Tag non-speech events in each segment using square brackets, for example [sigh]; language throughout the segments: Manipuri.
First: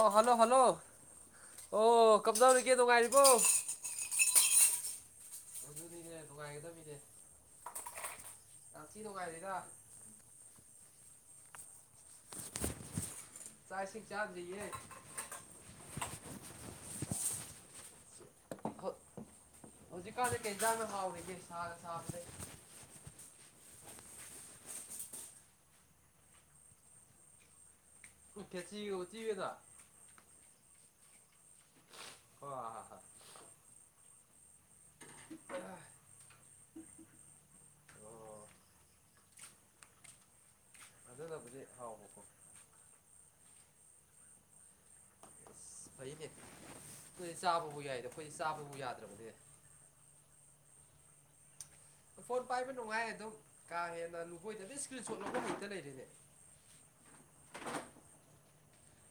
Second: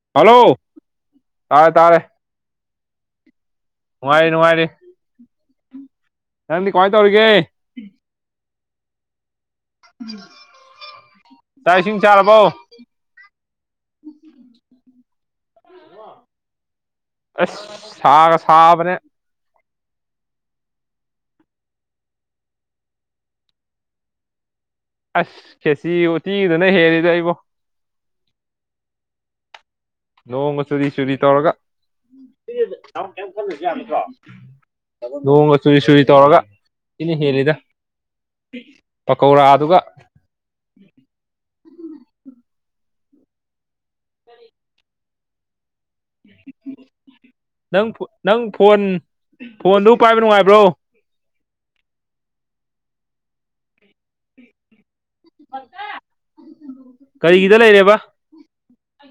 ꯑ ꯍꯜꯂꯣ ꯍꯜꯂꯣ ꯇꯥꯔꯦ ꯇꯥꯔꯦ ꯑꯣ ꯀꯝꯗꯧꯔꯤꯒꯦ ꯅꯨꯉꯥꯏꯔꯤꯕꯣ ꯅꯨꯡꯉꯥꯏꯔꯤ ꯅꯨꯡꯉꯥꯏꯔꯤ ꯑꯗꯨꯅꯤꯅꯦ ꯅꯪꯗꯤ ꯀꯃꯥꯏ ꯅꯨꯡꯉꯥꯏꯒꯗꯕꯤꯅꯦ ꯇꯧꯔꯤꯒꯦ ꯌꯥꯝ ꯊꯤ ꯅꯨꯡꯉꯥꯏꯔꯤꯗ ꯆꯥꯛ ꯏꯁꯤꯡ ꯆꯥꯔꯕꯣ ꯆꯥꯛ ꯏꯁꯤꯡ ꯆꯗ꯭ꯔꯤꯌꯦ ꯑꯁ ꯁꯥꯒ ꯁꯥꯕꯅꯦ ꯍꯧꯖꯤꯥꯅꯗꯤ ꯀꯩ ꯏꯖꯥꯡꯅ ꯍꯥꯎꯔꯤꯒꯦ ꯁꯥꯒ ꯁꯥꯕꯅꯦ ꯑꯁ ꯈꯦꯁꯤ ꯎꯇꯤꯗꯨꯅ ꯍꯦꯜꯂꯤꯗ ꯏꯕꯣ ꯈꯦꯆꯤꯒ ꯎꯇꯤꯒꯗꯣ ꯅꯣꯡꯒ ꯆꯨꯔꯤ ꯆꯨꯔꯤ ꯇꯧꯔꯒ ꯍꯣ ꯍꯣ ꯍꯣ ꯂꯣꯡꯒ ꯆꯨꯏ ꯆꯨꯏ ꯇꯧꯔꯒ ꯏꯅ ꯍꯦꯜꯂꯤꯗ ꯑꯣ ꯄꯀꯧꯔꯥꯗꯨ ꯑꯗꯨꯅꯕꯨꯗꯤ ꯍꯥꯎꯕꯀꯣ ꯑꯁ ꯐꯩꯅꯦ ꯑꯩꯗꯤ ꯆꯥꯕꯕꯨ ꯌꯥꯏꯗ ꯑꯩꯈꯣꯏꯗꯤ ꯆꯥꯕꯕꯨ ꯌꯥꯗ꯭ꯔꯕꯅꯦ ꯐꯣꯟꯗꯨꯕꯨ ꯄꯥꯏꯕ ꯅꯨꯡꯉꯥꯏꯕ꯭ꯔꯣ ꯐꯣꯟ ꯄꯥꯏꯕ ꯅꯨꯡꯉꯥꯏ ꯑꯗꯨꯝ ꯀꯥ ꯍꯦꯟꯅ ꯅꯨꯡꯈꯣꯏꯗ ꯏꯁꯀ꯭ꯔꯤꯟ ꯁꯣꯠ ꯂꯧꯕ ꯍꯛꯇ ꯂꯩꯔꯦꯅꯦ ꯀꯔꯤꯒꯤꯗ ꯂꯩꯔꯦꯕ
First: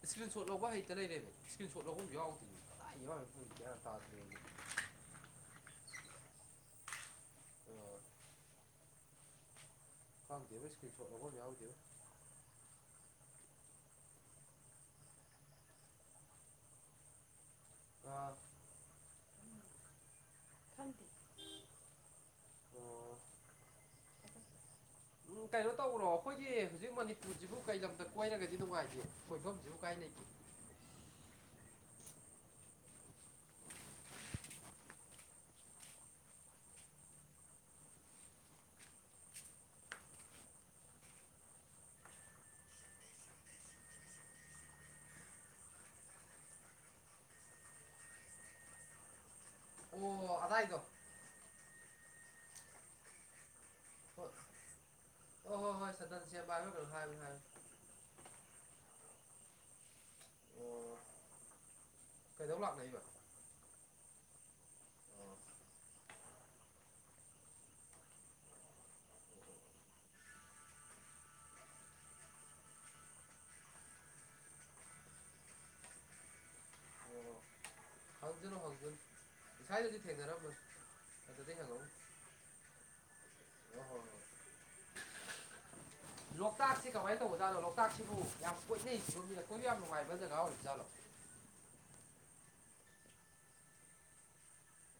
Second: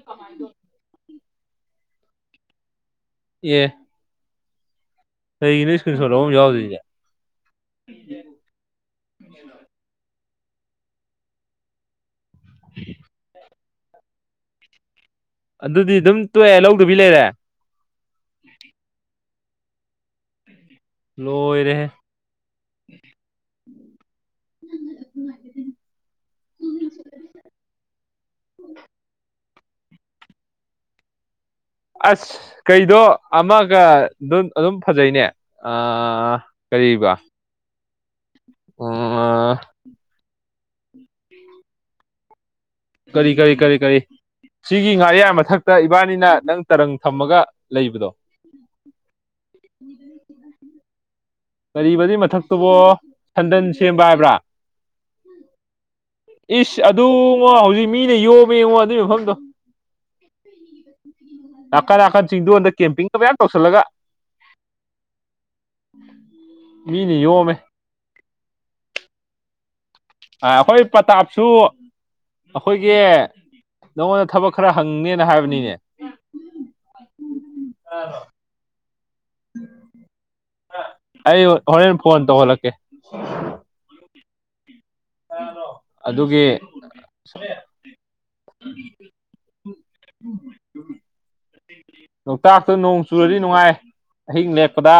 ꯏꯁꯀ꯭ꯔꯤꯟ ꯁꯣꯠ ꯂꯧꯕ ꯍꯩꯦꯇ ꯂꯩꯔꯦꯃꯦ ꯏꯁꯀ꯭ꯔꯤꯟ ꯂꯧꯐꯝ ꯌꯥꯎꯗꯦ ꯀꯗꯥꯏ ꯌꯥꯎꯔꯤꯅꯣ ꯈꯪꯗꯦ ꯒ꯭ꯌꯟ ꯇꯥꯗ꯭ꯔꯦ ꯀꯩꯒꯤꯅꯣ ꯁ꯭ꯀꯔꯤꯟ ꯁꯣꯠ ꯂꯧꯐꯝ ꯌꯥꯎꯗ꯭ꯔꯤꯁꯦ ꯑꯣ ꯈꯪꯗꯦꯕꯣ ꯏꯁꯀ꯭ꯔꯤꯟ ꯁꯣꯠ ꯂꯧꯐꯝ ꯌꯥꯎꯗꯦꯕꯣ [inaudible] ꯑꯗꯨꯗꯤ ꯑꯗꯨꯝ ꯇꯣꯛꯑꯦ ꯂꯧꯗꯨꯕꯤ ꯂꯩꯔꯦ ꯑ ꯂꯣꯏꯔꯦꯍꯦ ꯅꯪ ꯂ ꯎꯝ ꯀꯩꯅꯣ ꯇꯧꯕ꯭ꯔꯣ ꯑꯩꯈꯣꯏꯒꯤ ꯍꯧꯖꯤꯛ ꯃꯅꯤꯄꯨꯔꯁꯤꯕꯨ ꯀꯩ ꯂꯝꯗ ꯀꯣꯏꯔꯒꯗꯤ ꯅꯨꯡꯉꯥꯏꯇꯦ ꯀꯣꯏꯐꯝꯁꯤꯕꯨ ꯀꯥꯏ ꯂꯩꯒꯦ ꯑꯁ ꯀꯩꯗꯣ ꯑꯃꯒ ꯑꯗꯨꯝ ꯐꯖꯩꯅꯦ ꯑ ꯀꯔꯤꯕ ꯎ ꯀꯔꯤ ꯀꯔꯤ ꯀꯔꯤ ꯀꯔꯤ ꯁꯤꯒꯤ ꯉꯥꯔꯤꯌꯥ ꯃꯊꯛꯇ ꯏꯕꯥꯅꯤꯅ ꯅꯪ ꯇꯔꯪ ꯊꯝꯃꯒ ꯂꯩꯕꯗꯣ ꯑꯣ ꯑꯗꯥꯏꯗꯣ ꯀꯔꯤꯕꯗꯤ ꯃꯊꯛꯇꯨꯕꯣ ꯁꯟꯗꯟ ꯁꯦꯝꯕ ꯍꯣꯏ ꯍꯥꯏꯕ꯭ꯔꯥ ꯍꯣꯏ ꯍꯣꯏ ꯍꯣꯏ ꯆꯟꯗꯟ ꯁꯦꯝꯕ ꯍꯥꯏꯕ꯭ꯔꯥ ꯏꯁ ꯀꯩꯅꯣꯝ ꯑꯗꯨ ꯍꯥꯏꯕꯅꯤ ꯍꯥꯏꯕꯅꯤ ꯉꯣ ꯍꯧꯖꯤꯛ ꯃꯤꯅ ꯌꯣꯃꯦꯉꯣ ꯑꯗꯨꯏ ꯃꯐꯝꯗꯣ ꯑꯣ ꯅꯥꯀꯟ ꯅꯥꯀꯟ ꯀꯩꯗꯧ ꯆꯤꯡꯗꯣꯟꯗ ꯂꯥꯛꯅꯩꯕ ꯀꯦꯝꯄꯤꯡꯗꯣ ꯃꯌꯥꯝ ꯇꯧꯁꯤꯜꯂꯒ ꯑꯣ ꯃꯤꯅ ꯌꯣꯝꯃꯦ ꯑ ꯑꯩꯈꯣꯏ ꯄꯇꯥꯞꯁꯨ ꯑꯩꯈꯣꯏꯒꯤ ꯅꯉꯣꯟꯗ ꯊꯕꯛ ꯈꯔ ꯍꯪꯅꯤꯅ ꯍꯥꯏꯕꯅꯤꯅꯦ ꯑꯣ ꯇꯗ꯭ꯔꯣ ꯍꯧꯖꯅꯨ ꯍꯧꯖꯅꯨ ꯉꯁꯥꯏꯗꯨꯗꯤ ꯊꯦꯡꯅꯝꯃꯔꯣ ꯑꯩ ꯑꯗꯨꯗꯧ ꯍꯪꯉꯛꯎ ꯍꯣꯔꯦꯟ ꯐꯣꯟ ꯇꯧꯍꯂꯛꯀꯦ [unintelligible] ꯑꯗꯨꯒꯤ ꯂꯣꯛꯇꯥꯛꯁꯤ ꯀꯃꯥꯏꯅ ꯇꯧꯕꯖꯥꯠꯂꯣ ꯂꯣꯛꯥꯛꯁꯤꯕꯨ ꯌꯥꯝ ꯀꯣꯏꯅꯩ ꯁꯤꯕꯨꯃꯤꯅ ꯀꯣꯏꯕ ꯌꯥꯝ ꯅꯨꯡꯉꯥꯏꯕ ꯖꯒꯥ ꯑꯣꯏ ꯖꯥꯠꯂꯣ ꯂꯣꯛꯇꯥꯛꯇ ꯅꯣꯡ ꯆꯨꯔꯗꯤ ꯅꯨꯡꯉꯥꯏ ꯑꯍꯤꯡ ꯂꯦꯛꯄꯗ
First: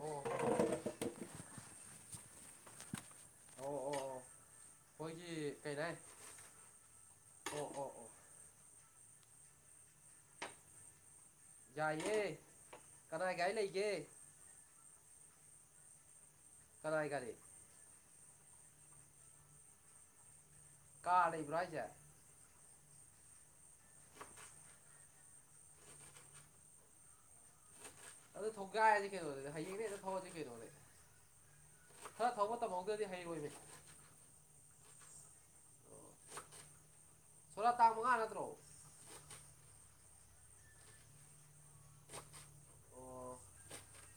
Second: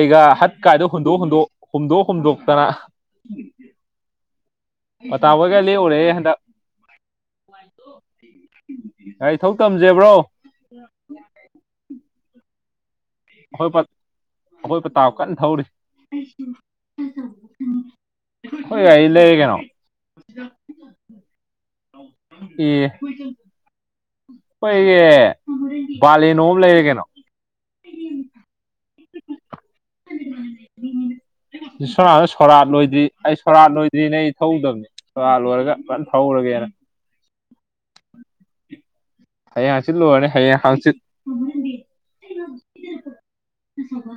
ꯑꯣ ꯍꯠ ꯀꯥꯏꯗꯣ ꯍꯨꯟꯗꯣꯛ ꯍꯨꯟꯗꯣꯛ ꯍꯨꯝꯗꯣꯛ ꯍꯨꯝꯗꯣꯛꯇꯅ꯫ ꯑꯣ ꯑꯣ ꯑꯣ ꯈꯣꯏꯁꯤ ꯄꯇꯥꯕꯣꯏꯒ ꯀꯩꯅꯥꯏ ꯂꯦꯛꯎꯔꯦ ꯍꯟꯗꯛ ꯑꯣ ꯑꯣ ꯑꯣ ꯒꯥꯔꯤ ꯊꯧ ꯇꯝꯖꯦꯕ꯭ꯔꯣ꯫ [unintelligible] ꯌꯥꯏꯌꯦ ꯀꯅꯥꯏ ꯒꯥꯏ ꯑꯩꯈꯣꯏ ꯂꯩꯒꯦ꯫ ꯑꯩꯈꯣꯏ ꯄꯇꯥꯥꯎ ꯀꯟꯅ ꯊꯧꯔꯤ꯫ ꯀꯗꯥꯥꯏ ꯒꯥꯔꯤ꯫ ꯈꯣꯏ ꯒꯥꯔꯤ ꯂꯩꯔꯦ ꯀꯩꯅꯣ꯫ [unintelligible] ꯀꯥꯔ ꯂꯩꯕ꯭ꯔꯣꯍꯥꯏꯁꯦ꯫ ꯑꯦ꯫ ꯈꯣꯏꯒꯤ ꯕꯥꯂꯤꯅꯣ ꯑꯝ ꯂꯩꯔꯦ ꯀꯩꯅꯣ꯫ ꯑꯗꯨ ꯊꯣꯛ ꯒꯥꯏꯔꯁꯤ ꯀꯩꯅꯣꯗꯗꯤ ꯍꯌꯦꯡꯗꯩ ꯍꯦꯇ ꯊꯧꯑꯁꯤ ꯀꯩꯅꯣꯗꯦ ꯈꯔ ꯊꯧꯕ ꯇꯝꯍꯧꯗ꯭ꯔꯗꯤ ꯍꯩꯔꯣꯏꯅꯦ꯫ ꯁꯤ ꯅꯦ ꯑꯩ ꯊꯧꯗꯕꯅꯦ ꯁꯣꯔꯥꯠ ꯂꯣꯏꯔꯒ ꯐꯟ ꯊꯧꯔꯒꯦꯅꯥ꯫ ꯊꯣꯔꯥ ꯇꯥꯡ ꯃꯉꯥ ꯅꯠꯇ꯭ꯔꯣ꯫ ꯍꯌꯦꯡ ꯍꯥꯡꯆꯤꯠ ꯂꯣꯏꯔꯅꯤ ꯍꯌꯦꯡ ꯍꯥꯡꯆꯤꯠ꯫ ꯑꯣ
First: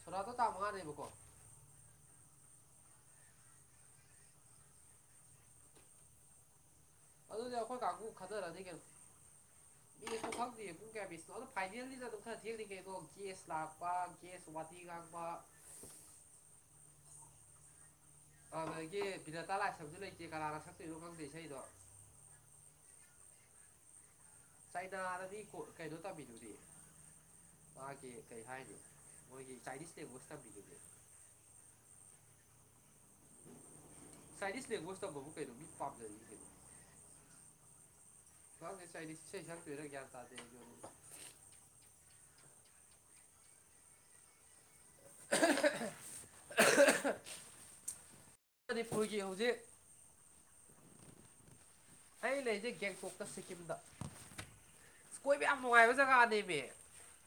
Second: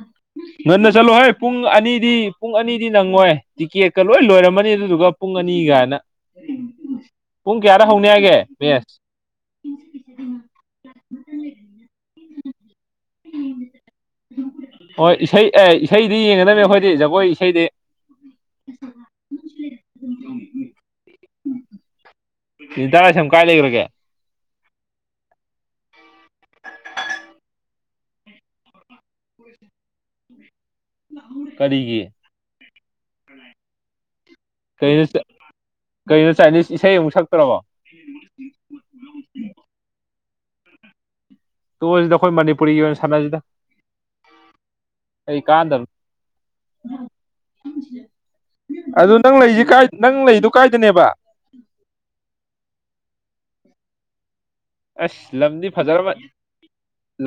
ꯁꯣꯔꯥꯠꯇꯣ ꯇꯥꯡ ꯉꯟꯅ ꯃꯉꯥꯅꯦꯕꯀꯣ ꯆꯠꯂꯣ ꯍꯥꯏ꯫ ꯄꯨꯡ ꯑꯅꯤꯗꯤ ꯄꯨꯡ ꯑꯅꯤꯗꯤ ꯅꯪꯉꯣꯏ ꯇꯤꯀꯦꯠꯀ ꯂꯣꯏ ꯂꯣꯏꯔꯝꯃꯅꯤ ꯑꯗꯨꯗꯨꯒ ꯄꯨꯡ ꯑꯅꯤ ꯒꯥꯏꯅ꯫ ꯑꯗꯨꯗꯤ ꯄꯨꯡ ꯑꯩꯈꯣꯏ ꯀꯌꯥꯗ ꯍꯧꯅꯤ ꯍꯥꯏꯒꯦ ꯃꯦꯁ꯫ ꯃꯤ ꯈꯪꯍꯧꯗꯤꯌꯦ ꯄꯨꯡ ꯀꯌꯥ ꯄꯦꯁꯅꯣ ꯑꯗꯣ ꯐꯥꯏꯅꯦꯜꯅꯤꯅ ꯑꯗꯨꯝ ꯈꯔ ꯊꯦꯡꯅꯤ ꯀꯩꯅꯣ ꯒꯦꯁ ꯂꯥꯛꯄ꯫ ꯀꯦꯁ ꯋꯥꯊꯤ ꯍꯣꯏ ꯉꯥꯡꯕ꯫ ꯏꯁꯩ ꯑꯦ ꯏꯁꯩꯗꯤ ꯌꯦꯡꯒꯗꯕꯅꯤ ꯑꯩꯈꯣꯏꯗꯤ ꯖꯒꯣꯏ ꯏꯁꯩꯗꯤ꯫ ꯑꯗꯨꯗꯒꯤ ꯕꯤꯅꯦꯇꯥ ꯂꯥꯏꯁꯝꯁꯨ ꯂꯩꯇꯦ ꯀꯅꯥꯅ ꯁꯛꯇꯣꯏꯅꯣ ꯈꯪꯗꯦ ꯏꯁꯩꯗꯣ꯫ ꯕꯤꯅꯤꯇꯥ ꯂꯥꯏꯁ꯭ꯔꯝ ꯀꯥꯏ ꯂꯩꯈ꯭ꯔꯒꯦ꯫ ꯆꯩꯅꯥꯗꯗꯤ ꯀꯣ ꯀꯩꯅꯣ ꯇꯝꯃꯤꯗꯨꯗꯤ꯫ ꯃꯥꯒꯤ ꯀꯔꯤ ꯍꯥꯏꯅꯤ ꯃꯣꯏꯒꯤ ꯆꯥꯏꯅꯤꯁ ꯂꯦꯡꯒꯣꯁ ꯊꯝꯃꯤꯗꯨꯅꯦ꯫ ꯀꯔꯤꯒꯤ꯫ ꯆꯥꯏꯅꯤꯁ ꯂꯦꯡꯒ꯭ꯋꯦꯖ ꯀꯩꯅꯣ ꯇꯧꯕꯕꯨ ꯀꯩꯅꯣ ꯃꯤ ꯄꯥꯝꯖꯔꯤꯅꯤ ꯀꯩꯅꯣ꯫ ꯆꯥꯏꯅꯤꯁ ꯏꯁꯩ ꯑꯃꯨꯛ ꯁꯛꯇ꯭ꯔꯕꯣ ꯈꯪꯗꯦ ꯆꯥꯏꯅꯤꯁ ꯏꯁꯩ ꯁꯛꯇꯨꯏꯔꯥ ꯒ꯭ꯌꯥꯟ ꯇꯥꯗꯦ ꯑꯩꯁꯨ ꯇꯣꯑꯁꯤꯗ ꯑꯩꯈꯣꯏ ꯃꯅꯤꯄꯨꯔꯤꯒꯤ ꯑꯣꯏꯅ ꯁꯥꯟꯅꯁꯤꯗ꯫ ꯀꯩ ꯀꯥꯟꯗꯕꯗ ꯑꯗꯨ ꯃꯅꯤꯄꯨꯔꯒꯤ ꯅꯪ ꯍꯧꯖꯤꯛ ꯂꯩꯁꯤ ꯀꯥꯏ ꯅꯪ ꯂꯩꯗꯨ ꯀꯥꯏꯗꯅꯦꯕ꯫ ꯑꯩ ꯂꯩꯖꯦ ꯒꯦꯡꯇꯣꯛꯇ ꯁꯤꯀꯤꯝꯗ꯫ ꯑꯁ ꯂꯝꯗꯤ ꯐꯖꯔꯃ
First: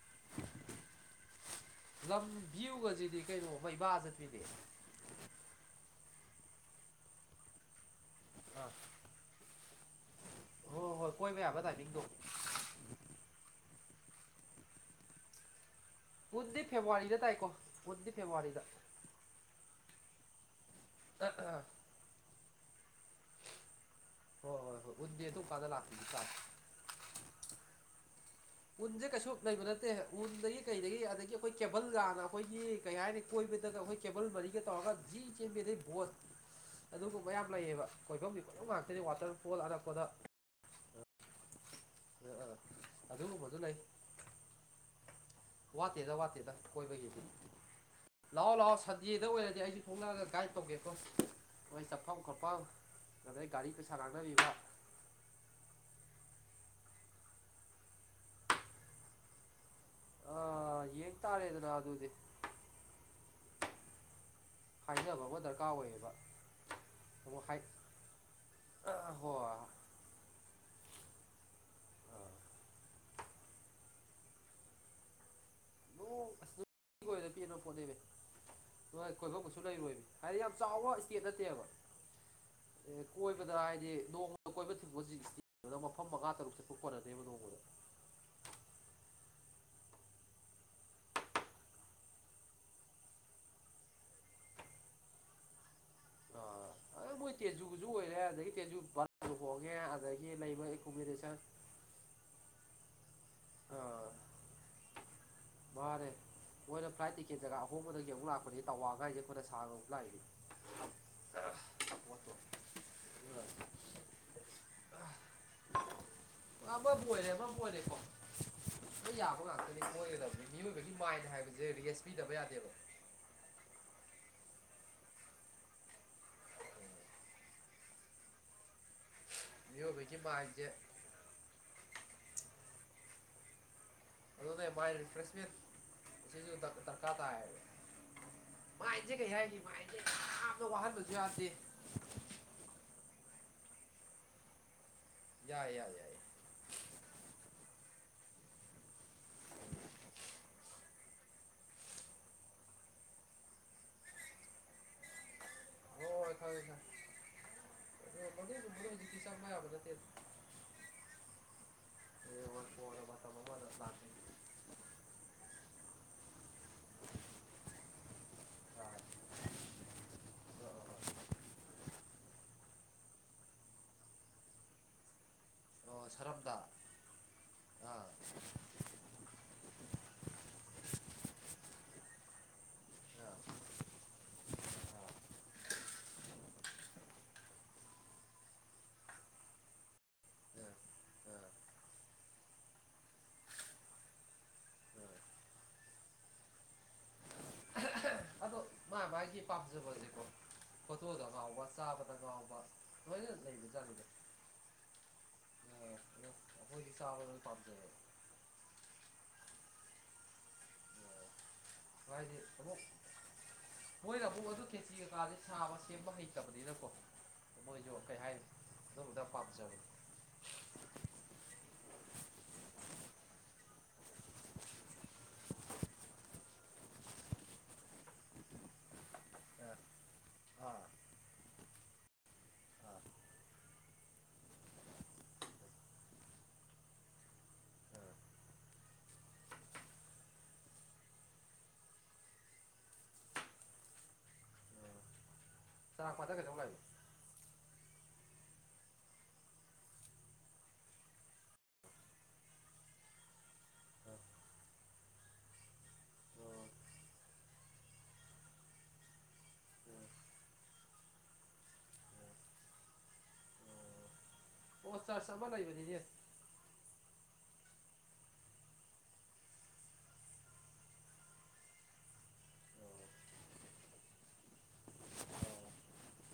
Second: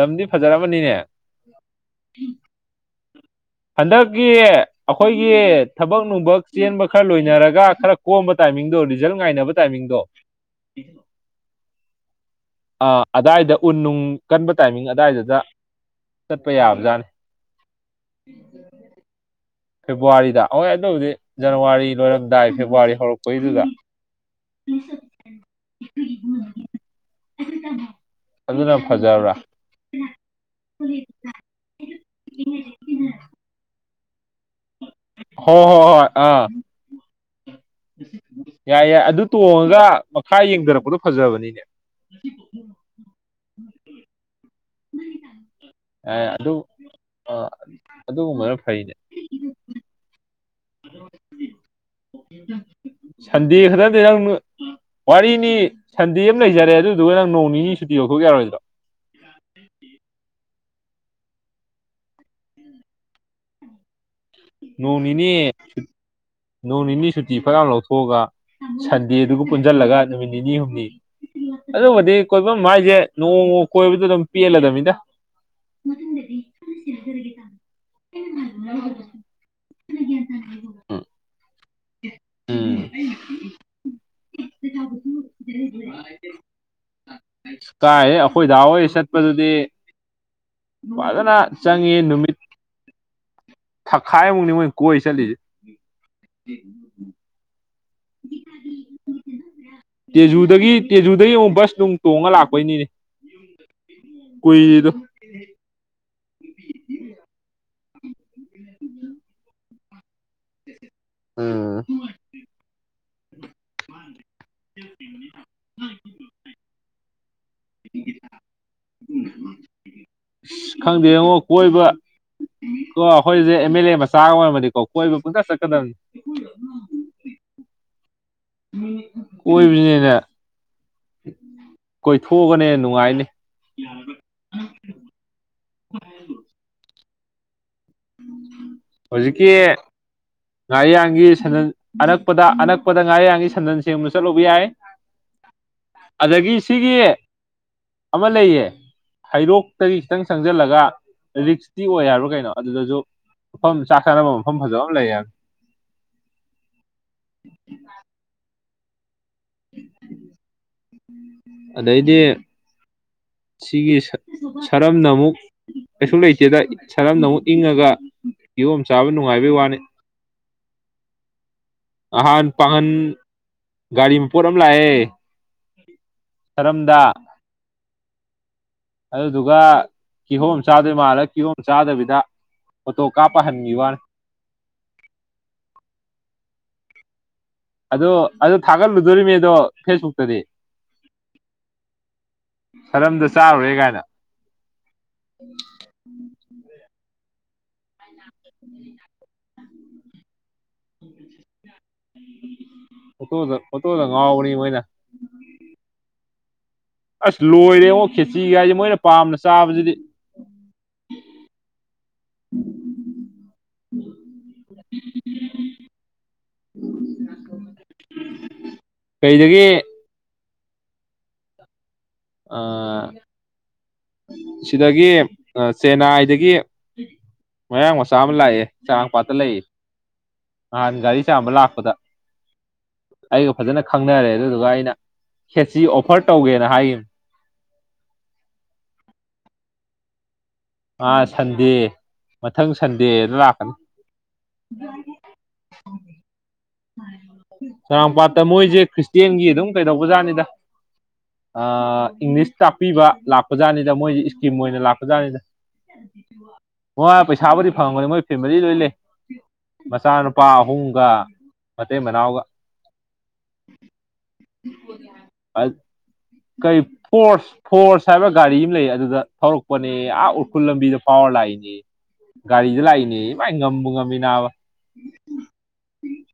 ꯂꯝꯗꯤ ꯐꯖꯔꯃꯅꯤꯅꯦ꯫ ꯂꯝ ꯚ꯭ꯌꯨꯒꯁꯤꯗꯤ ꯀꯩꯅꯣ꯫ ꯃꯩꯕꯥ ꯍꯟꯗꯛꯀꯤ ꯆꯠꯄꯤꯅꯦ ꯑꯩꯈꯣꯏꯒꯤ ꯊꯕꯛ ꯅꯨꯡꯕꯛ ꯆꯦꯟꯕ ꯈꯔ ꯂꯣꯏꯅꯔꯒ ꯈꯔ꯫ ꯀꯣꯝꯕ ꯑꯥ ꯇꯥꯏꯃꯤꯡꯗꯣ ꯔꯤꯖꯜ ꯉꯥꯏꯅꯕ ꯇꯥꯏꯃꯤꯡꯗꯣ꯫ ꯍꯣꯏ ꯍꯣꯏ ꯀꯣꯏꯕ ꯌꯥꯕ ꯇꯥꯏꯃꯤꯡꯗꯣ ꯑ ꯑꯗꯥꯏꯗ ꯎꯟ ꯅꯨꯡ ꯀꯟꯕ ꯇꯥꯏꯃꯤꯡ ꯑꯗꯥꯏꯗꯨꯗ ꯆꯠꯄ ꯎꯟꯗꯤ ꯌꯥꯕꯖꯥꯠꯅꯤ ꯐꯦꯕꯋꯥꯔꯤꯗ ꯇꯥꯏꯀꯣ ꯎꯟꯗꯤ ꯐꯦꯕꯋꯥꯔꯤꯗ ꯐꯦꯕꯋꯥꯔꯤꯗ ꯍꯣꯏ ꯑꯗꯨꯕꯨꯗꯤ ꯖꯅꯋꯥꯔꯤ ꯂꯣꯏꯔꯝꯗꯥꯏ ꯐꯦꯕꯋꯥꯔꯤ ꯍꯧꯔꯛꯄꯩꯗꯨꯗ ꯍꯣꯏ ꯍꯣꯏ ꯍꯣꯏ ꯎꯟꯗꯤ ꯑꯗꯨꯝꯀꯥꯟꯗ ꯂꯥꯛꯄꯥꯗꯤ ꯇꯥꯏ [unintelligible] ꯑꯗꯨꯅ ꯎꯟꯁꯦ ꯀꯩꯁꯨ ꯐꯖꯕ꯭ꯔꯥ ꯂꯩꯕ ꯅꯠꯇꯦ ꯅꯠꯇꯦ ꯎꯟꯗꯒꯤ ꯀꯩꯗꯒꯤ ꯑꯗꯒꯤ ꯑꯩꯈꯣꯏ ꯀꯦꯕꯜ ꯍꯥꯟꯅ ꯑꯩꯈꯣꯏꯒꯤ ꯀꯩ ꯍꯥꯏꯅꯤ ꯀꯣꯏꯕꯗꯒ ꯑꯩꯈꯣꯏ ꯀꯦꯕꯜ ꯃꯔꯤꯒ ꯇꯧꯔꯒ ꯖꯤꯔ ꯆꯦꯟꯕꯤ ꯍꯣꯏ ꯑꯗꯩ ꯍꯣꯏ ꯍꯣꯏ ꯕꯣꯗ ꯑꯥ ꯑꯗꯨꯒꯨꯝꯕ ꯃꯌꯥꯝ ꯂꯩꯕ ꯀꯣꯏꯐꯝꯗꯤ ꯀꯣꯏꯐꯝ ꯌꯥꯏ ꯉꯥꯛꯇꯅꯤ ꯌꯥꯏ ꯑꯗꯨ ꯋꯥꯇꯔꯐꯣꯜ ꯇꯣꯡꯉꯒ ꯑꯔꯛꯄꯗ ꯃꯈꯥ ꯌꯦꯡꯊꯔꯛꯄꯗꯣ ꯎꯝ ꯐꯖꯕꯅꯤꯅꯦ ꯎ ꯑꯗꯨꯒꯨꯝꯕꯗꯨ ꯂꯩ ꯋꯥꯠꯇꯦꯗ ꯑꯦ ꯋꯥꯠꯇꯦꯗ ꯑꯗꯨ ꯀꯣꯏꯕꯒꯤꯗꯤ ꯂꯥꯛꯑꯣ ꯑꯗꯨꯒꯨꯝꯕꯅ ꯂꯥꯛꯑꯣ ꯐꯩꯅꯦ ꯁꯟꯗꯦꯗ ꯑꯣꯏꯔꯗꯤ ꯑꯩꯁꯨ ꯊꯣꯛꯣꯂꯛꯑꯒ ꯒꯥꯏꯗ ꯇꯧꯒꯦꯀꯣ ꯅꯣꯏ ꯆꯠꯐꯝ ꯈꯣꯠꯐꯝ ꯑꯗꯩ ꯁꯟꯗꯦ ꯒꯥꯔꯤ ꯄꯩꯁꯥ ꯈꯛꯇꯗꯤ ꯅꯪ ꯉꯥꯡꯅꯕꯤꯕ ꯋꯥꯔꯤꯅꯤ ꯁꯟꯗꯦ ꯑꯃ ꯂꯩꯖꯔꯦ ꯑꯗꯨꯗꯨꯒ ꯅꯪ ꯅꯣꯡ ꯅꯤꯅꯤ ꯁꯨꯇꯤ ꯌꯧꯊꯣꯛ ꯌꯥꯔꯣꯏꯗ꯭ꯔꯣ ꯑ ꯌꯦꯡ ꯇꯥꯔꯦꯗꯅ ꯑꯗꯨꯗꯤ ꯍꯥꯏꯅꯕ ꯅꯣꯡꯅꯤꯅꯤ ꯑꯃ ꯗꯔꯀꯥꯔ ꯑꯣꯏꯌꯦꯕ ꯅꯣꯡ ꯅꯤꯅꯤ ꯁꯨꯇꯤ ꯑꯃꯨꯛ ꯐꯔ ꯍꯥꯏ ꯑꯃ ꯂꯧꯊꯣꯛꯑꯒ ꯁꯟꯗꯦꯗꯨꯒ ꯍꯣꯏ ꯄꯨꯟꯁꯤꯜꯂꯒ ꯅꯨꯃꯤꯠ ꯅꯤꯅꯤ ꯍꯨꯝꯅꯤ ꯑꯗꯨꯕꯨꯗꯤ ꯀꯣꯏꯐꯝ ꯍꯥꯏꯁꯦ ꯅꯣꯡꯃ ꯀꯣꯏꯕꯗ ꯑꯗꯨꯝ ꯄꯦꯜꯂꯗꯕꯅꯤꯗ ꯑꯣ ꯑꯗꯨꯒꯤ ꯑꯣꯏꯅ ꯄꯤꯕ ꯄꯣꯠꯅꯦꯃꯦ꯫ ꯍꯣꯏ ꯀꯣꯏꯐꯝꯒꯁꯨ ꯂꯩꯔꯣꯏꯕ ꯍꯥꯏꯗꯤ ꯌꯥꯝ ꯆꯥꯎꯕ ꯎꯝ ꯏꯁꯇꯦꯠ ꯅꯠꯇꯦꯕ ꯎꯝ ꯑꯦ ꯀꯣꯏꯕꯗ ꯍꯥꯏꯗꯤ ꯅꯣꯡꯃꯗ ꯀꯣꯏꯕ ꯊꯤꯡꯕ ꯍꯧꯖꯤꯗ ꯃꯐꯝ ꯃꯉꯥ ꯇꯔꯨꯛ ꯆꯠꯄ ꯈꯣꯟꯠꯅꯗꯦꯕ ꯅꯣꯡꯃꯗ ꯀꯥꯏꯗꯩ ꯑꯩꯈꯣꯏꯗꯥ ꯍꯣꯏ ꯆꯠꯄꯗꯨꯗꯤ ꯐꯖꯅ ꯆꯪꯉ ꯍꯦ ꯅꯨꯃꯤꯠ ꯊꯛꯈꯥꯏꯃꯨꯛꯅꯤ ꯃꯣꯏ ꯀꯣꯏ ꯆꯠꯂꯤꯁꯦ ꯑ ꯑꯗꯣ ꯃꯣꯏ ꯇꯦꯖꯨ ꯀꯨꯁꯨꯨ ꯑꯣꯏꯔꯦ ꯑꯗꯒꯤ ꯇꯁꯨꯨ ꯕꯁ ꯍꯣꯡꯒꯦ ꯑꯗꯒꯤ ꯂꯩꯕ ꯇꯦꯖꯨꯗꯒꯤ ꯇꯦꯖꯨꯗꯒꯤ ꯑꯦꯀꯣꯃꯤꯗꯦꯁꯟ ꯑꯃꯨꯛ ꯕꯁ ꯅꯨꯡ ꯇꯣꯡꯉ ꯂꯥꯛꯄꯩꯅꯤꯅꯦ ꯑ ꯀꯣꯏꯔꯤꯗꯣ ꯃꯥꯅꯦ ꯃꯣꯏꯅ ꯐ꯭ꯂꯥꯏꯠ ꯇꯤꯛꯀꯦꯠ ꯖꯒꯥ ꯑꯍꯣꯡꯕꯗꯒꯤ ꯑꯃꯨꯛ ꯂꯥꯛꯄꯅꯦ ꯇꯋꯥꯒ ꯍꯥꯏꯁꯦ ꯑꯩꯣꯏꯅ ꯁꯥꯥꯡꯔꯒ ꯑꯃꯨꯛ ꯂꯥꯛꯏꯅꯤ ꯎꯝ ꯄꯣꯠꯇꯣ [inaudible] ꯑꯃꯕꯨ ꯑꯣꯏꯔꯦ ꯑꯃꯕꯨ ꯑꯣꯏꯔꯦ ꯀꯣ ꯂꯣꯏ ꯌꯥꯕ ꯉꯥꯛꯇꯅꯤ ꯃꯣꯏꯒꯗꯕꯅꯤ ꯃꯤꯑꯣꯏꯕꯒꯤ ꯃꯥꯏꯟ ꯍꯥꯏꯕꯁꯦ ꯔꯦꯁ ꯄꯤꯗꯕ ꯌꯥꯗꯦꯕ ꯀ ꯑꯩꯈꯣꯏꯁꯦ ꯑꯦꯝ ꯑꯦꯜ ꯑꯦ ꯃꯆꯥꯒ ꯑꯣꯏꯔꯝꯃꯅꯤꯀꯣ ꯀꯣꯏꯕ ꯄꯨꯗ ꯆꯠꯀꯗꯕꯅꯤ ꯀꯣꯏꯕꯅꯤꯅ ꯃꯤꯑꯣꯏꯕꯒꯤ ꯃꯥꯏꯟꯁꯦ ꯀꯣꯏꯊꯣꯛꯑꯒꯅ ꯍꯦꯟꯅ ꯅꯨꯡꯉꯥꯏꯅꯦ ꯑꯗꯨꯅꯦ ꯃꯥꯥꯏꯔꯦꯜ ꯔꯤꯐꯔꯦꯁ ꯃꯤꯟ ꯁꯤꯁꯨ ꯗꯔꯀꯥꯇ ꯇꯥꯏꯕ ꯃꯥꯏꯟꯁꯦ ꯀꯩ ꯍꯧꯖꯤꯛꯀꯤ ꯍꯥꯏꯒ ꯃꯥꯏꯟꯁꯦ ꯌꯥꯝꯅ ꯋꯥꯍꯟꯕꯁꯨ ꯉꯥꯔꯤꯌꯥꯡꯒꯤ ꯌꯥꯗꯦ ꯁꯟꯗꯟ ꯑꯅꯛꯄꯗ ꯑꯅꯛꯄꯗ ꯉꯥꯔ ꯌꯥꯡꯉꯤ ꯁꯟꯗꯟ ꯁꯦꯡꯕ ꯆꯠꯂꯨꯕ ꯌꯥꯏ ꯌꯥꯏꯌꯦ ꯌꯥꯏ ꯌꯥꯏꯌꯦ ꯑꯗꯒꯤ ꯁꯤꯒꯤ ꯑꯃ ꯂꯩꯌꯦ ꯍꯩꯔꯣꯛꯇꯒꯤ ꯈꯤꯇꯪ ꯆꯪꯁꯤꯜꯂꯒ ꯔꯤꯛꯁꯇꯤ ꯑꯣꯏ ꯍꯥꯏꯕ꯭ꯔ ꯀꯩꯅꯣ ꯑꯗꯨꯗꯁꯨ ꯃꯐꯝ ꯆꯥꯛ ꯆꯥꯅꯕ ꯃꯐꯝ ꯐꯖꯕ ꯑꯃ ꯂꯩꯌꯦ ꯍꯥꯏ ꯑꯣ ꯈꯪꯑꯦ ꯈꯣꯑꯦ [unintelligible] ꯆꯪꯕ ꯆꯥꯕ ꯅꯠꯇꯦꯗ ꯑꯗꯩꯗꯤ ꯂꯣꯏꯔꯕ ꯃꯇꯝ ꯑꯃꯗ ꯁꯤꯒꯤ ꯂꯥꯛꯀꯅꯤ ꯁꯔꯝꯅ ꯑꯃꯨꯛ ꯀꯩꯁꯨꯛ ꯂꯩꯇꯦꯗ ꯁꯔꯝꯅ ꯑꯃꯨꯛ ꯏꯪꯉꯒ ꯀꯤꯌꯣꯝ ꯆꯥꯕ ꯅꯨꯉꯥꯏ ꯕꯩ ꯋꯥꯅꯤ [unintelligible] ꯑꯍꯥꯟ ꯄꯥꯡꯍꯟ ꯒꯥꯔꯤ ꯃꯄꯣꯠ ꯑꯃ ꯂꯥꯛꯑꯦ ꯑꯣ ꯁꯔꯝꯗꯥ ꯁꯔꯝꯗ ꯑꯥ ꯑꯗꯨꯗꯨꯒ ꯀꯤꯍꯣꯝ ꯆꯥꯗꯣꯏ ꯃꯥꯜꯂ ꯀꯤꯍꯣꯝ ꯆꯥꯗꯕꯤꯗ ꯐꯣꯇꯣ ꯀꯥꯞ ꯄꯍꯟꯒꯤ ꯋꯥꯅꯦ ꯑ ꯑꯗꯣ ꯑꯗꯨ ꯊꯥꯒꯠꯂꯨꯗꯣꯔꯤꯅꯦ ꯑꯗꯣ ꯐꯦꯁꯕꯨꯛꯇꯗꯤ ꯑꯥ ꯑꯥ ꯁꯥꯔꯝꯗ ꯆꯥꯔꯨꯔꯦ ꯀꯥꯏꯅ ꯑꯥ [inaudible] ꯑꯗꯣ ꯃꯥ ꯃꯥꯒꯤ ꯄꯥꯝꯖꯕꯁꯦꯀꯣ ꯐꯣꯇꯣꯗ ꯐꯥꯎꯕ ꯆꯥꯕ ꯈꯒꯥꯎꯕ ꯂꯣꯏꯅ ꯐꯣꯇꯣꯗ ꯐꯣꯇꯣꯗ ꯂꯩꯕꯖꯥꯠꯅꯤꯗ ꯉꯥꯎꯕꯅꯤ ꯃꯣꯏꯅ ꯑꯗꯣ ꯑꯩꯈꯣꯏꯗꯤ ꯆꯥꯕ ꯂꯣꯏ ꯑꯁ ꯂꯣꯏꯔꯦ ꯄꯥꯝꯖꯩꯌꯦ ꯌꯦꯡꯉꯣ ꯈꯦꯆꯤꯒꯥꯏꯁꯤ ꯃꯣꯏꯅ ꯄꯥꯝꯅ ꯆꯥꯕꯁꯤꯗꯤ ꯍꯥꯏꯗꯤ ꯇꯥꯃꫭ ꯃꯣꯏ [unintelligible] ꯀꯦꯆꯤ ꯀꯩꯀꯥꯗꯤ ꯁꯥꯕ ꯁꯦꯝꯕ ꯍꯩꯇꯕꯅꯤꯅꯀꯣ ꯃꯣꯏꯁꯨ ꯀꯩ ꯍꯥꯏꯅꯤ ꯑꯗꯨꯕꯗꫭ ꯀꯩꯗꯒꯤ ꯄꯥꯝꯖꯕꯅꯤ‌꯫ ꯑꯥ ꯁꯤꯗꯒꯤ ꯆꯦꯟꯅꯥꯏꯗꯒꯤ ꯃꯌꯥꯡ ꯃꯆꯥ ꯑꯃ ꯂꯥꯛꯑꯦ ꯆꯥꯔꯥꯡ ꯄꯥꯠꯇ ꯂꯩꯌꯦ ꯑꯥ ꯑꯥ ꯅꯍꯥꯟ ꯒꯥꯔꯤ ꯆꯥꯝꯕ ꯂꯥꯛꯄꯗ ꯑꯥ ꯑꯩꯒ ꯐꯖꯅ ꯈꯪꯅꯔꯦ ꯑꯗꯨꯗꯨꯒ ꯑꯩꯅ ꯈꯦꯆꯔꯤ ꯑꯣꯐꯔ ꯇꯧꯒꯦꯅ ꯍꯥꯏꯈꯤꯕꯅꯦ ꯑ ꯁꯟꯗꯦ ꯃꯊꯪ ꯁꯟꯗꯦꯗ ꯂꯥꯛꯀꯅꯤ ꯆꯥꯔꯥꯡ ꯄꯥꯠꯇ ꯀꯩꯗꯧ ꯂꯥꯛꯏ ꯆꯥꯔꯥꯡꯄꯥꯠꯇ ꯃꯣꯏꯁꯦ ꯈ꯭ꯔꯤꯁꯇꯦꯟꯒꯤ ꯑꯗꯨꯝ ꯀꯩꯗꯧꯕꯖꯥꯠꯅꯤꯗ ꯑꯥ ꯏꯪꯂꯤꯁ ꯇꯥꯛꯄꯤꯕ ꯂꯥꯛꯄꯖꯥꯠꯅꯤꯗ ꯃꯣꯏꯁꯤ ꯏꯁꯀꯤꯝ ꯑꯣꯏꯅ ꯂꯥꯛꯄꯖꯥꯠꯅꯤꯗ ꯃꯣꯏ ꯄꯩꯁꯥꯕꯨꯗꯤ ꯐꯪꯉꯝꯒꯅꯤ ꯃꯣꯏ ꯐꯦꯃꯤꯂꯤ ꯂꯣꯏ ꯂꯩ ꯃꯆꯥꯅꯨꯄꯥ ꯑꯍꯨꯝꯒ ꯃꯇꯩ ꯃꯅꯥꯎꯒ ꯑꯣ ꯆꯥꯔꯁ ꯑꯃ ꯂꯩꯏꯕꯅꯤꯅꯦ ꯀꯔꯤ ꯐꯣꯔꯁ ꯐꯣꯔꯁ ꯍꯥꯏꯕ ꯒꯥꯔꯤ ꯑꯃ ꯂꯩ ꯑꯗꯨꯗ ꯊꯧꯔꯛꯄꯅꯦ ꯑꯥ ꯎꯈꯨꯜ ꯂꯝꯕꯤꯗ ꯐꯥꯎꯔ ꯂꯥꯛꯏꯅꯦ ꯒꯥꯔꯤꯗ ꯂꯥꯛꯏꯅꯦ ꯏꯃꯥꯏ ꯉꯕꯨ ꯉꯝꯃꯤ ꯅꯥꯕ [inaudible]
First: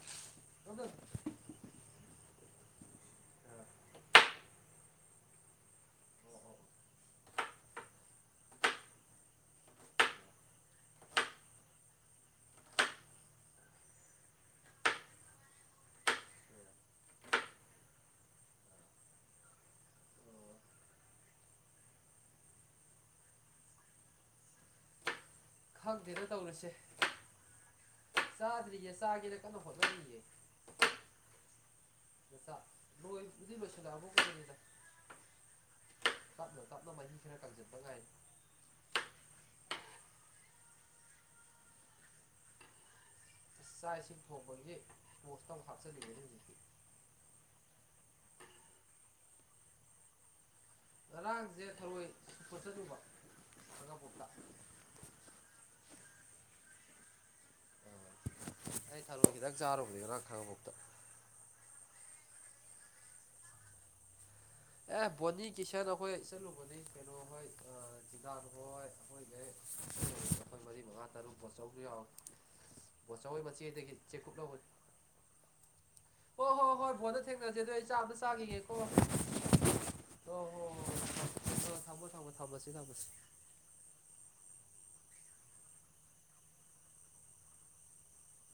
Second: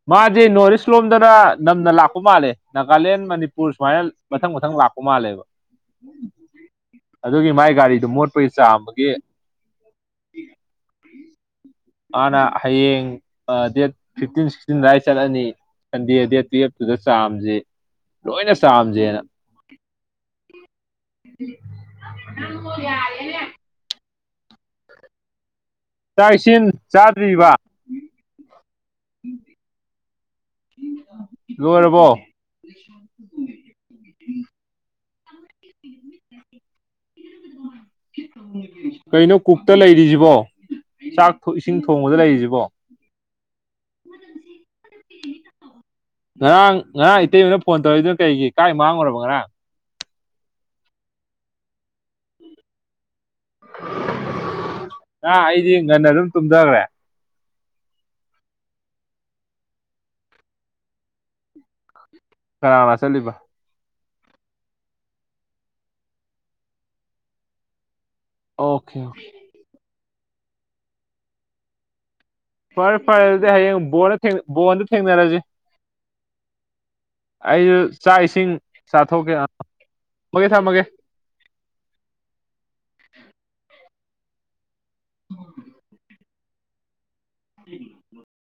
ꯃꯥꯗꯤ ꯅꯣꯔꯠ ꯏꯁ ꯂꯣꯝꯗꯅ ꯅꯝꯅ ꯂꯥꯛꯄ ꯃꯥꯜꯂꯦ ꯅꯥꯒꯥꯂꯦꯟ ꯃꯅꯤꯄꯨꯔ ꯁꯨꯃꯥꯏꯅ ꯃꯊꯪ ꯃꯊꯪ ꯂꯥꯛꯄ ꯃꯥꯜꯂꯦꯕ ꯑꯗꯨꯒꯤ ꯃꯥꯏ ꯒꯥꯔꯤꯗꯨ ꯃꯣꯠꯄꯒꯤ ꯆꯥꯝꯕꯒꯤ [unintelligible] ꯃꯥꯥꯅ ꯍꯌꯦꯡ ꯗꯦꯠ ꯐꯤꯞꯇꯤꯟ ꯁꯤꯛꯁꯇꯤꯟ ꯑꯗꯥꯏ ꯆꯠꯂꯅꯤ ꯁꯟꯗꯦ ꯗꯦꯠ ꯇꯨꯌꯦꯞꯇꯨꯗ ꯆꯥꯝꯁꯦ ꯂꯣꯏꯅ ꯆꯥꯝꯁꯦꯅ [inaudible] ꯈꯪꯗꯦꯅ ꯆꯥꯛ ꯏꯁꯤꯡ ꯇꯧꯔꯁꯦ ꯆꯥꯗ꯭ꯔꯤꯕ ꯆꯥꯗ꯭ꯔꯤꯌꯦ ꯆꯥꯒꯦꯅ ꯀꯟꯅ ꯍꯣꯠꯅꯔꯤꯌꯦ ꯂꫭꯏꯔꯕꯣ [unintelligible] ꯂꫭꯏꯕꯗꯤ ꯂꫭꯏꯁꯤꯟꯂꯥꯛꯑꯕꯒꯨꯝꯕꯅꯤꯗ ꯇꯞꯅ ꯇꯞꯅ ꯃꯍꯤ ꯈꯔ ꯀꯪꯁꯤꯠꯄ ꯉꯥꯏꯔꯤ ꯀꯩꯅꯣ ꯀꯨꯛꯇ ꯂꯩꯔꯤꯁꯤꯕꯣ ꯆꯥꯛ ꯏꯁꯤꯡ ꯊꯣꯡꯕꯗ ꯂꯩꯔꯤꯁꯤꯕꯣ ꯆꯥꯛ ꯏꯁꯤꯡ ꯊꯣꯛꯕꯒꯤ ꯄꯣꯁꯇ ꯑꯃꯨꯛ ꯍꯥꯞꯆꯜꯂꯥꯛꯑꯅꯦ ꯍꯧꯖꯤꯛ [unintelligible] ꯉꯔꯥꯡ ꯉꯔꯥꯡ ꯏꯇꯩꯃꯥꯅ ꯐꯣꯟ ꯇꯧꯔꯛꯏꯗꯨꯅ ꯀꯩꯒꯤ ꯀꯥ ꯃꯥꯡꯉꯨꯔꯕ ꯉꯔꯥꯡ ꯉꯔꯥꯡꯁꯦ ꯊꯔꯣꯏ ꯈꯣꯠꯆꯠꯂꯨꯕ ꯈꯪꯉꯕꫭꯛꯇ ꯉꯔꯥꯡ ꯑꯩꯗꯤ ꯉꯟꯅ ꯑꯗꯨꯝ ꯇꯨꯝꯊꯈ꯭ꯔꯦ ꯑꯩ ꯊꯥꯔꯣꯏ ꯈꯤꯇꯪ ꯆꯥꯔꯨꯕꯅꯦ ꯉꯥꯡ ꯈꯪꯉꯕꫭꯛꯇ ꯀꯥꯅ ꯀꯅꯥ ꯆꯠꯂꯤꯕ ꯑꯦ ꯕꯣꯅꯤ ꯀꯤꯁꯟ ꯑꯩꯈꯣꯏ ꯆꯠꯂꯨꯕꯅꯤ ꯀꯩꯅꯣ ꯍꯣꯏ [unintelligible] ꯍꯣꯏ ꯑꯣꯀꯦ ꯑꯩꯈꯣꯏꯈꯩ [unintelligible] ꯃꯔꯤ ꯃꯉꯥ ꯇꯔꯨꯛ ꯄꯆꯧꯁꯨ ꯌꯥꯎꯏ ꯐꯔꯦ ꯐꯔꯦ ꯑꯗꯨꯗꯤ ꯍꯌꯦꯡ ꯕꯣꯜꯗ ꯕꯣꯜꯗ ꯊꯦꯡꯅꯔꯁꯤ ꯍꫭꯏ ꯍꯣꯏ ꯍꯣꯏ ꯕꫭꯜꯗ ꯊꯦꯡꯅꯖꯦꯗꯣ ꯑꯩꯁꯨ ꯑꯩ ꯆꯥꯛ ꯑꯝꯇ ꯏꯁꯤꯡ ꯆꯥꯈꯤꯒꯦꯀꯣ ꯆꯥꯊꯣꯛꯀꯦ ꯍꫭꯏ ꯊꯝꯃꯒꯦ ꯍꯣꯏ ꯊꯝꯃꯒꯦ ꯍꯣꯏ [unintelligible] ꯊꯝꯃꯣ ꯊꯝꯃꯣ ꯊꯝꯃꯁꯤ ꯊꯝꯃꯁꯤ [inaudible]